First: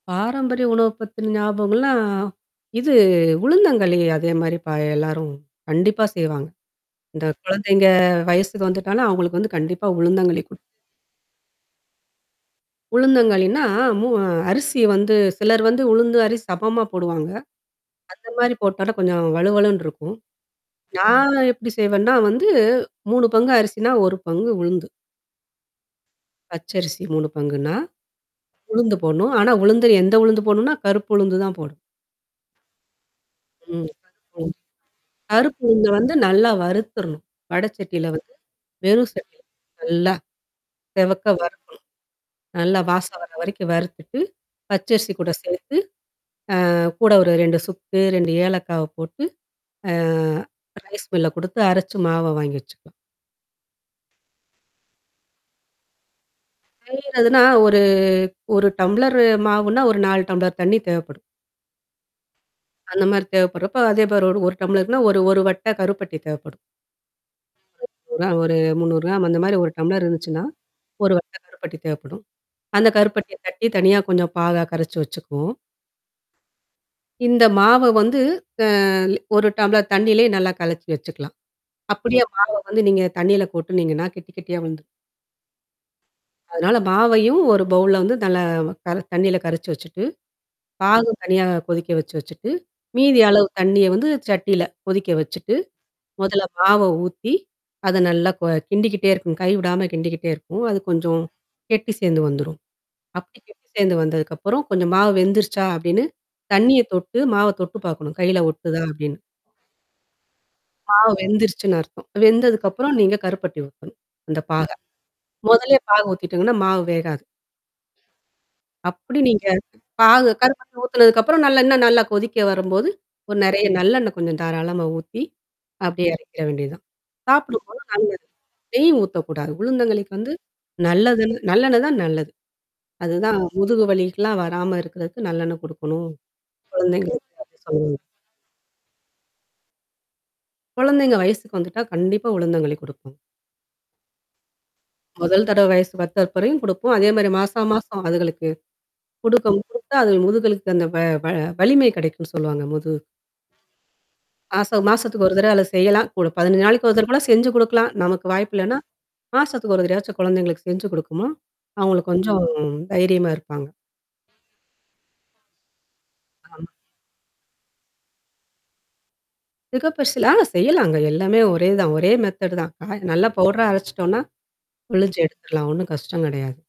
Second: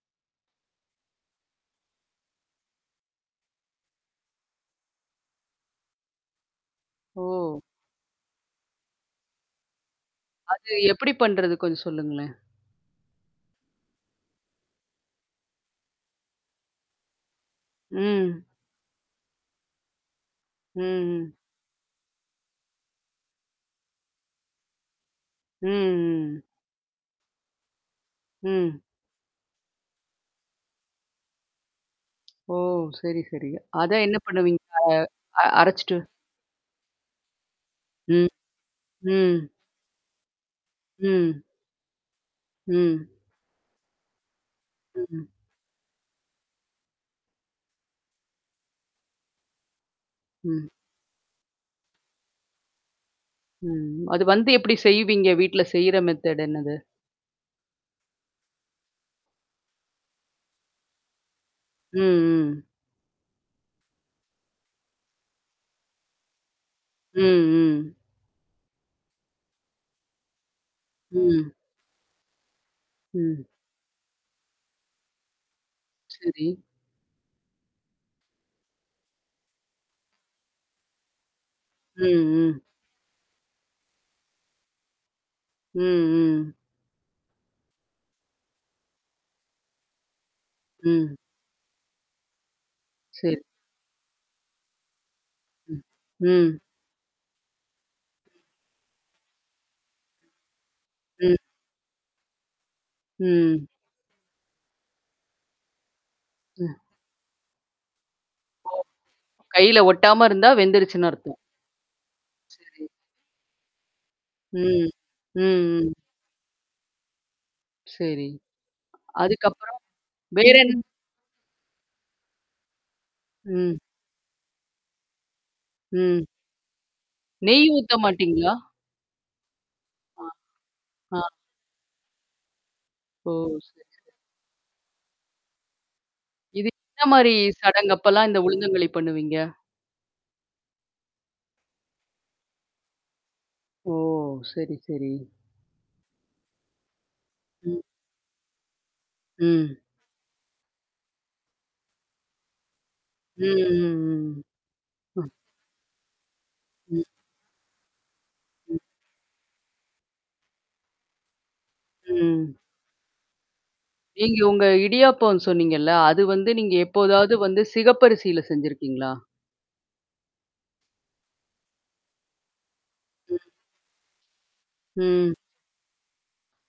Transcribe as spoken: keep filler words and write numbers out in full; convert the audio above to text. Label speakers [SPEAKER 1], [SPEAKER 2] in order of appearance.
[SPEAKER 1] பாரம்பரிய உணவு பத்தின ஞாபகங்கள்னா? இது உளுந்தங்கழி அதே மாரி ப எல்லாரும் கண்டிப்பா செய்வாங்க. இந்த
[SPEAKER 2] ஓ!
[SPEAKER 1] குழந்தைங்க வயசுக்கு வந்துட்டாலும் அவங்களுக்கு வந்து கண்டிப்பா உளுந்தங்களி குடுப்
[SPEAKER 2] அது எப்படி பண்றது கொஞ்சம் சொல்லுங்களேன்?
[SPEAKER 1] உளுந்தங்கழின்னா, மூ அரிசி வந்து சிலர் வந்து உளுந்து அரிசி சமமா போடுவாங்க. அந்த
[SPEAKER 2] ம்.
[SPEAKER 1] மாரி போட்டழு கொஞ்சம் வழுவழுன்னு இருக்கும்.
[SPEAKER 2] ம்.
[SPEAKER 1] நான் எப்படி செய்வேன்னா வந்து மூணு பங்கு அரிசினா, ஒரு பங்கு உளுந்து.
[SPEAKER 2] ம்.
[SPEAKER 1] பச்சரிசி மூணு பங்குன்னா.
[SPEAKER 2] ம்.
[SPEAKER 1] உளுந்து போடணும். ஆனா, உளுந்து எந்த உளுந்து போடணுனா? கருப்பு உளுந்து தான் போடணும்.
[SPEAKER 2] ஓ! சரி சரிங்க.
[SPEAKER 1] ம்.
[SPEAKER 2] அத என்ன
[SPEAKER 1] ம்.
[SPEAKER 2] பண்ணுவீங்க? அ அ
[SPEAKER 1] கருப்புளுந்த
[SPEAKER 2] அரச்சுட்டு.
[SPEAKER 1] வந்து நல்லா வறுத்துறணும். வடச்சட்டியில
[SPEAKER 2] ம்.
[SPEAKER 1] வந்து. வெறும் சட்டில.
[SPEAKER 2] ம்.
[SPEAKER 1] நல்லா. செவக்க
[SPEAKER 2] ம்.
[SPEAKER 1] வறுக்கணும். நல்ல
[SPEAKER 2] ம்.
[SPEAKER 1] வாசன வர வரைக்கும் வறுத்துட்டு. பச்சரிசி கூட
[SPEAKER 2] ம்.
[SPEAKER 1] சேத்து. அ கூட ஒரு ரெண்டு சுக்கு, ரெண்டு ஏலக்காவ போட்டு. ஆ.
[SPEAKER 2] ம்.
[SPEAKER 1] ரைஸ் மில்ல குடுத்து அரச்சு மாவா வாங்கி வச்சுக்கணும்.
[SPEAKER 2] ம். அது வந்து எப்படி செய்வீங்க? வீட்ல செய்ற மெத்தேடு் என்னது?
[SPEAKER 1] செய்றதுன்னா, ஒரு ஒரு ஒரு டம்ளரு மாவுன்னா, ஒரு நாலு டம்ளர் தண்ணீ தேவைப்படும்.
[SPEAKER 2] ம். ம்.
[SPEAKER 1] அந்த மாரி தேவைப்படுறப்ப. அதே மாரி ஒரு ஒரு டம்ளருனா, ஒரு ஒரு வட்ட கருப்பட்டி தேவைப்படும்.
[SPEAKER 2] ம், ம்.
[SPEAKER 1] ஒரா ஒரு முந்நூறு கிராம் அந்த மாரி ஒரு டம்ளர் இருந்துச்சுன்னா. ஒரு
[SPEAKER 2] ம்.
[SPEAKER 1] வட்டக்கருப்பட்டி தேவைப்படும். அந்த கருப்பட்டிய
[SPEAKER 2] ம்.
[SPEAKER 1] தட்டி தனியா கொஞ்சம் பாகா கரச்சு வச்சுக்குவோம்.
[SPEAKER 2] சரி.
[SPEAKER 1] இந்த மாவ வந்து அ ஒரு டம்ளர் தண்ணீலே நல்லா கலச்சு வச்சுக்கலாம்.
[SPEAKER 2] ம்,
[SPEAKER 1] அப்படியே மாவ
[SPEAKER 2] ம்.
[SPEAKER 1] வந்து நீங்க தண்ணீல கொட்டுனீங்கன்னா கெட்டி கெட்டியா வந்துரும்.
[SPEAKER 2] ம், ம்.
[SPEAKER 1] அதனால பாவையும், ஒரு பவுல்ல வந்து நல்ல க தண்ணீல கரைச்சு வச்சுட்டு. பாகு
[SPEAKER 2] ம்.
[SPEAKER 1] தனியா கொதிக்க வச்சு வச்சுட்டு,
[SPEAKER 2] சரி.
[SPEAKER 1] மீதியளவு தண்ணிய வந்து சட்டில கொதிக்க வச்சுட்டு.
[SPEAKER 2] ம்.
[SPEAKER 1] மொதல்ல
[SPEAKER 2] ம்.
[SPEAKER 1] பாவ ஊத்தி. அது நல்லா கோ கிண்டிக்கிட்டே இருக்கும். கை விடாம கிண்டிக்கிட்டே இருக்கும். அது கொஞ்சம்.
[SPEAKER 2] ம்.
[SPEAKER 1] கெட்டி சேர்ந்து வந்துரும். அப்படி
[SPEAKER 2] ம்.
[SPEAKER 1] கெட்டி சேர்ந்து வந்ததுக்கப்புறம் கொஞ்சம் மாவு வெந்துருச்சா? அப்டின்னு.
[SPEAKER 2] ம்.
[SPEAKER 1] தண்ணிய தொட்டு, மாவ தொட்டு பார்க்கணும். கையில
[SPEAKER 2] ஓ
[SPEAKER 1] ஒட்டுதா அப்டின்னு.
[SPEAKER 2] கையில ஒட்டாம இருந்தா வெந்துருச்சுன்னு
[SPEAKER 1] பாவு
[SPEAKER 2] அர்த்தம்.
[SPEAKER 1] வெந்துருச்சுன்னு அர்த்தம்.
[SPEAKER 2] சரி.
[SPEAKER 1] வெந்ததுக்கப்புறம் நீங்க கருப்பட்டிய ஊத்தணும். அந்த பாக.
[SPEAKER 2] ம். ம்.
[SPEAKER 1] மொதல்லே
[SPEAKER 2] ம்.
[SPEAKER 1] பாக ஊத்திட்டோங்கன்னா, மாவு வேகாது.
[SPEAKER 2] சரி.
[SPEAKER 1] அப்படி நீங்க
[SPEAKER 2] அதுக்கப்புறம்.
[SPEAKER 1] பாகு கருப்பட்டி
[SPEAKER 2] வேறென்ன?
[SPEAKER 1] ஊத்துனதுக்கப்புறம் நல்ல இன்ன நல்லா கொதிக்க வரும்போது. ஓ நெறைய
[SPEAKER 2] ம்.
[SPEAKER 1] நல்லெண்ணெய் கொஞ்சம் தாராளமா ஊத்தி. அப்படியே
[SPEAKER 2] ம்.
[SPEAKER 1] எறக்கிற வேண்டியதான். சாப்பிட
[SPEAKER 2] நெய்
[SPEAKER 1] போல
[SPEAKER 2] ஊத்த
[SPEAKER 1] நல்லது.
[SPEAKER 2] மாட்டீங்களா?
[SPEAKER 1] நெய் ஊத்தக்கூடாது. உளுந்தங்களிக்கு
[SPEAKER 2] ஆ.
[SPEAKER 1] வந்து.
[SPEAKER 2] ஆ.
[SPEAKER 1] நல்லதுன் நல்லெண்ணெய் தான் நல்லது.
[SPEAKER 2] ஓ!
[SPEAKER 1] அதுதான்
[SPEAKER 2] சரி
[SPEAKER 1] முதுகு
[SPEAKER 2] சரி.
[SPEAKER 1] வலிக்கலாம் வராம இருக்கறதுக்கு நல்லெண்ணெய் குடுக்கணும்.
[SPEAKER 2] இது எந்த மாரி
[SPEAKER 1] குழந்தைங்களுக்கு சொல்லுங்க.
[SPEAKER 2] சடங்கப்பல்லாம் இந்த உளுந்தங்களி பண்ணுவீங்க?
[SPEAKER 1] குழந்தைங்க வயசுக்கு வந்துட்டா கண்டிப்பா உளுந்தங்களி குடுப்பாங்க.
[SPEAKER 2] ஓ! சரி சரி.
[SPEAKER 1] முதல் தடவைவயசு வந்தப்பயும் குடுப்போம். அதே மாரி மாசா
[SPEAKER 2] ம்.
[SPEAKER 1] மாசம் அதுகளுக்கு? குடுக்கம்
[SPEAKER 2] ம்.
[SPEAKER 1] குடுத்தா அது முதுகளுக்கு அந்த வ வ வலிமை கிடைக்கும்ன்னு சொல்லுவாங்க முது
[SPEAKER 2] ம் ம்,
[SPEAKER 1] மாசா
[SPEAKER 2] ம்.
[SPEAKER 1] மாசத்துக்கு
[SPEAKER 2] ம்.
[SPEAKER 1] ஒரு தடவ அது செய்யலாம். கூட பதினஞ்சு நாளைக்கு ஒரு
[SPEAKER 2] ம்.
[SPEAKER 1] தடவ கூட செஞ்சு குடுக்கலாம். நமக்கு வாய்ப்பு இல்லன்னா.
[SPEAKER 2] ம்.
[SPEAKER 1] மாசத்துக்கு ஒரு தடவயாச்சும் குழந்தைங்களுக்கு செஞ்சு குடுக்கணும். அவங்களுக்கு கொஞ்சம்
[SPEAKER 2] ம்.
[SPEAKER 1] தைரியமா இருப்பாங்க.
[SPEAKER 2] நீங்க உங்க இடியாப்பம் சொன்னீங்கல்ல? அது வந்து
[SPEAKER 1] [unintelligible]
[SPEAKER 2] நீங்க எப்போதாவது வந்து சிகப்பரிசியில செஞ்சிருக்கீங்களா?
[SPEAKER 1] சிகப்பரிசில. ஆ செய்யலாங்க. எல்லாமே ஒரே தான். ஒரே மெத்தேடு தான். ஹ நல்லா
[SPEAKER 2] ம்.
[SPEAKER 1] பவுடரா அரச்சுட்டோனா. புளிஞ்சு
[SPEAKER 2] ம்.
[SPEAKER 1] எடுத்துரலாம். ஒண்ணும் கஷ்டம் கெடையாது.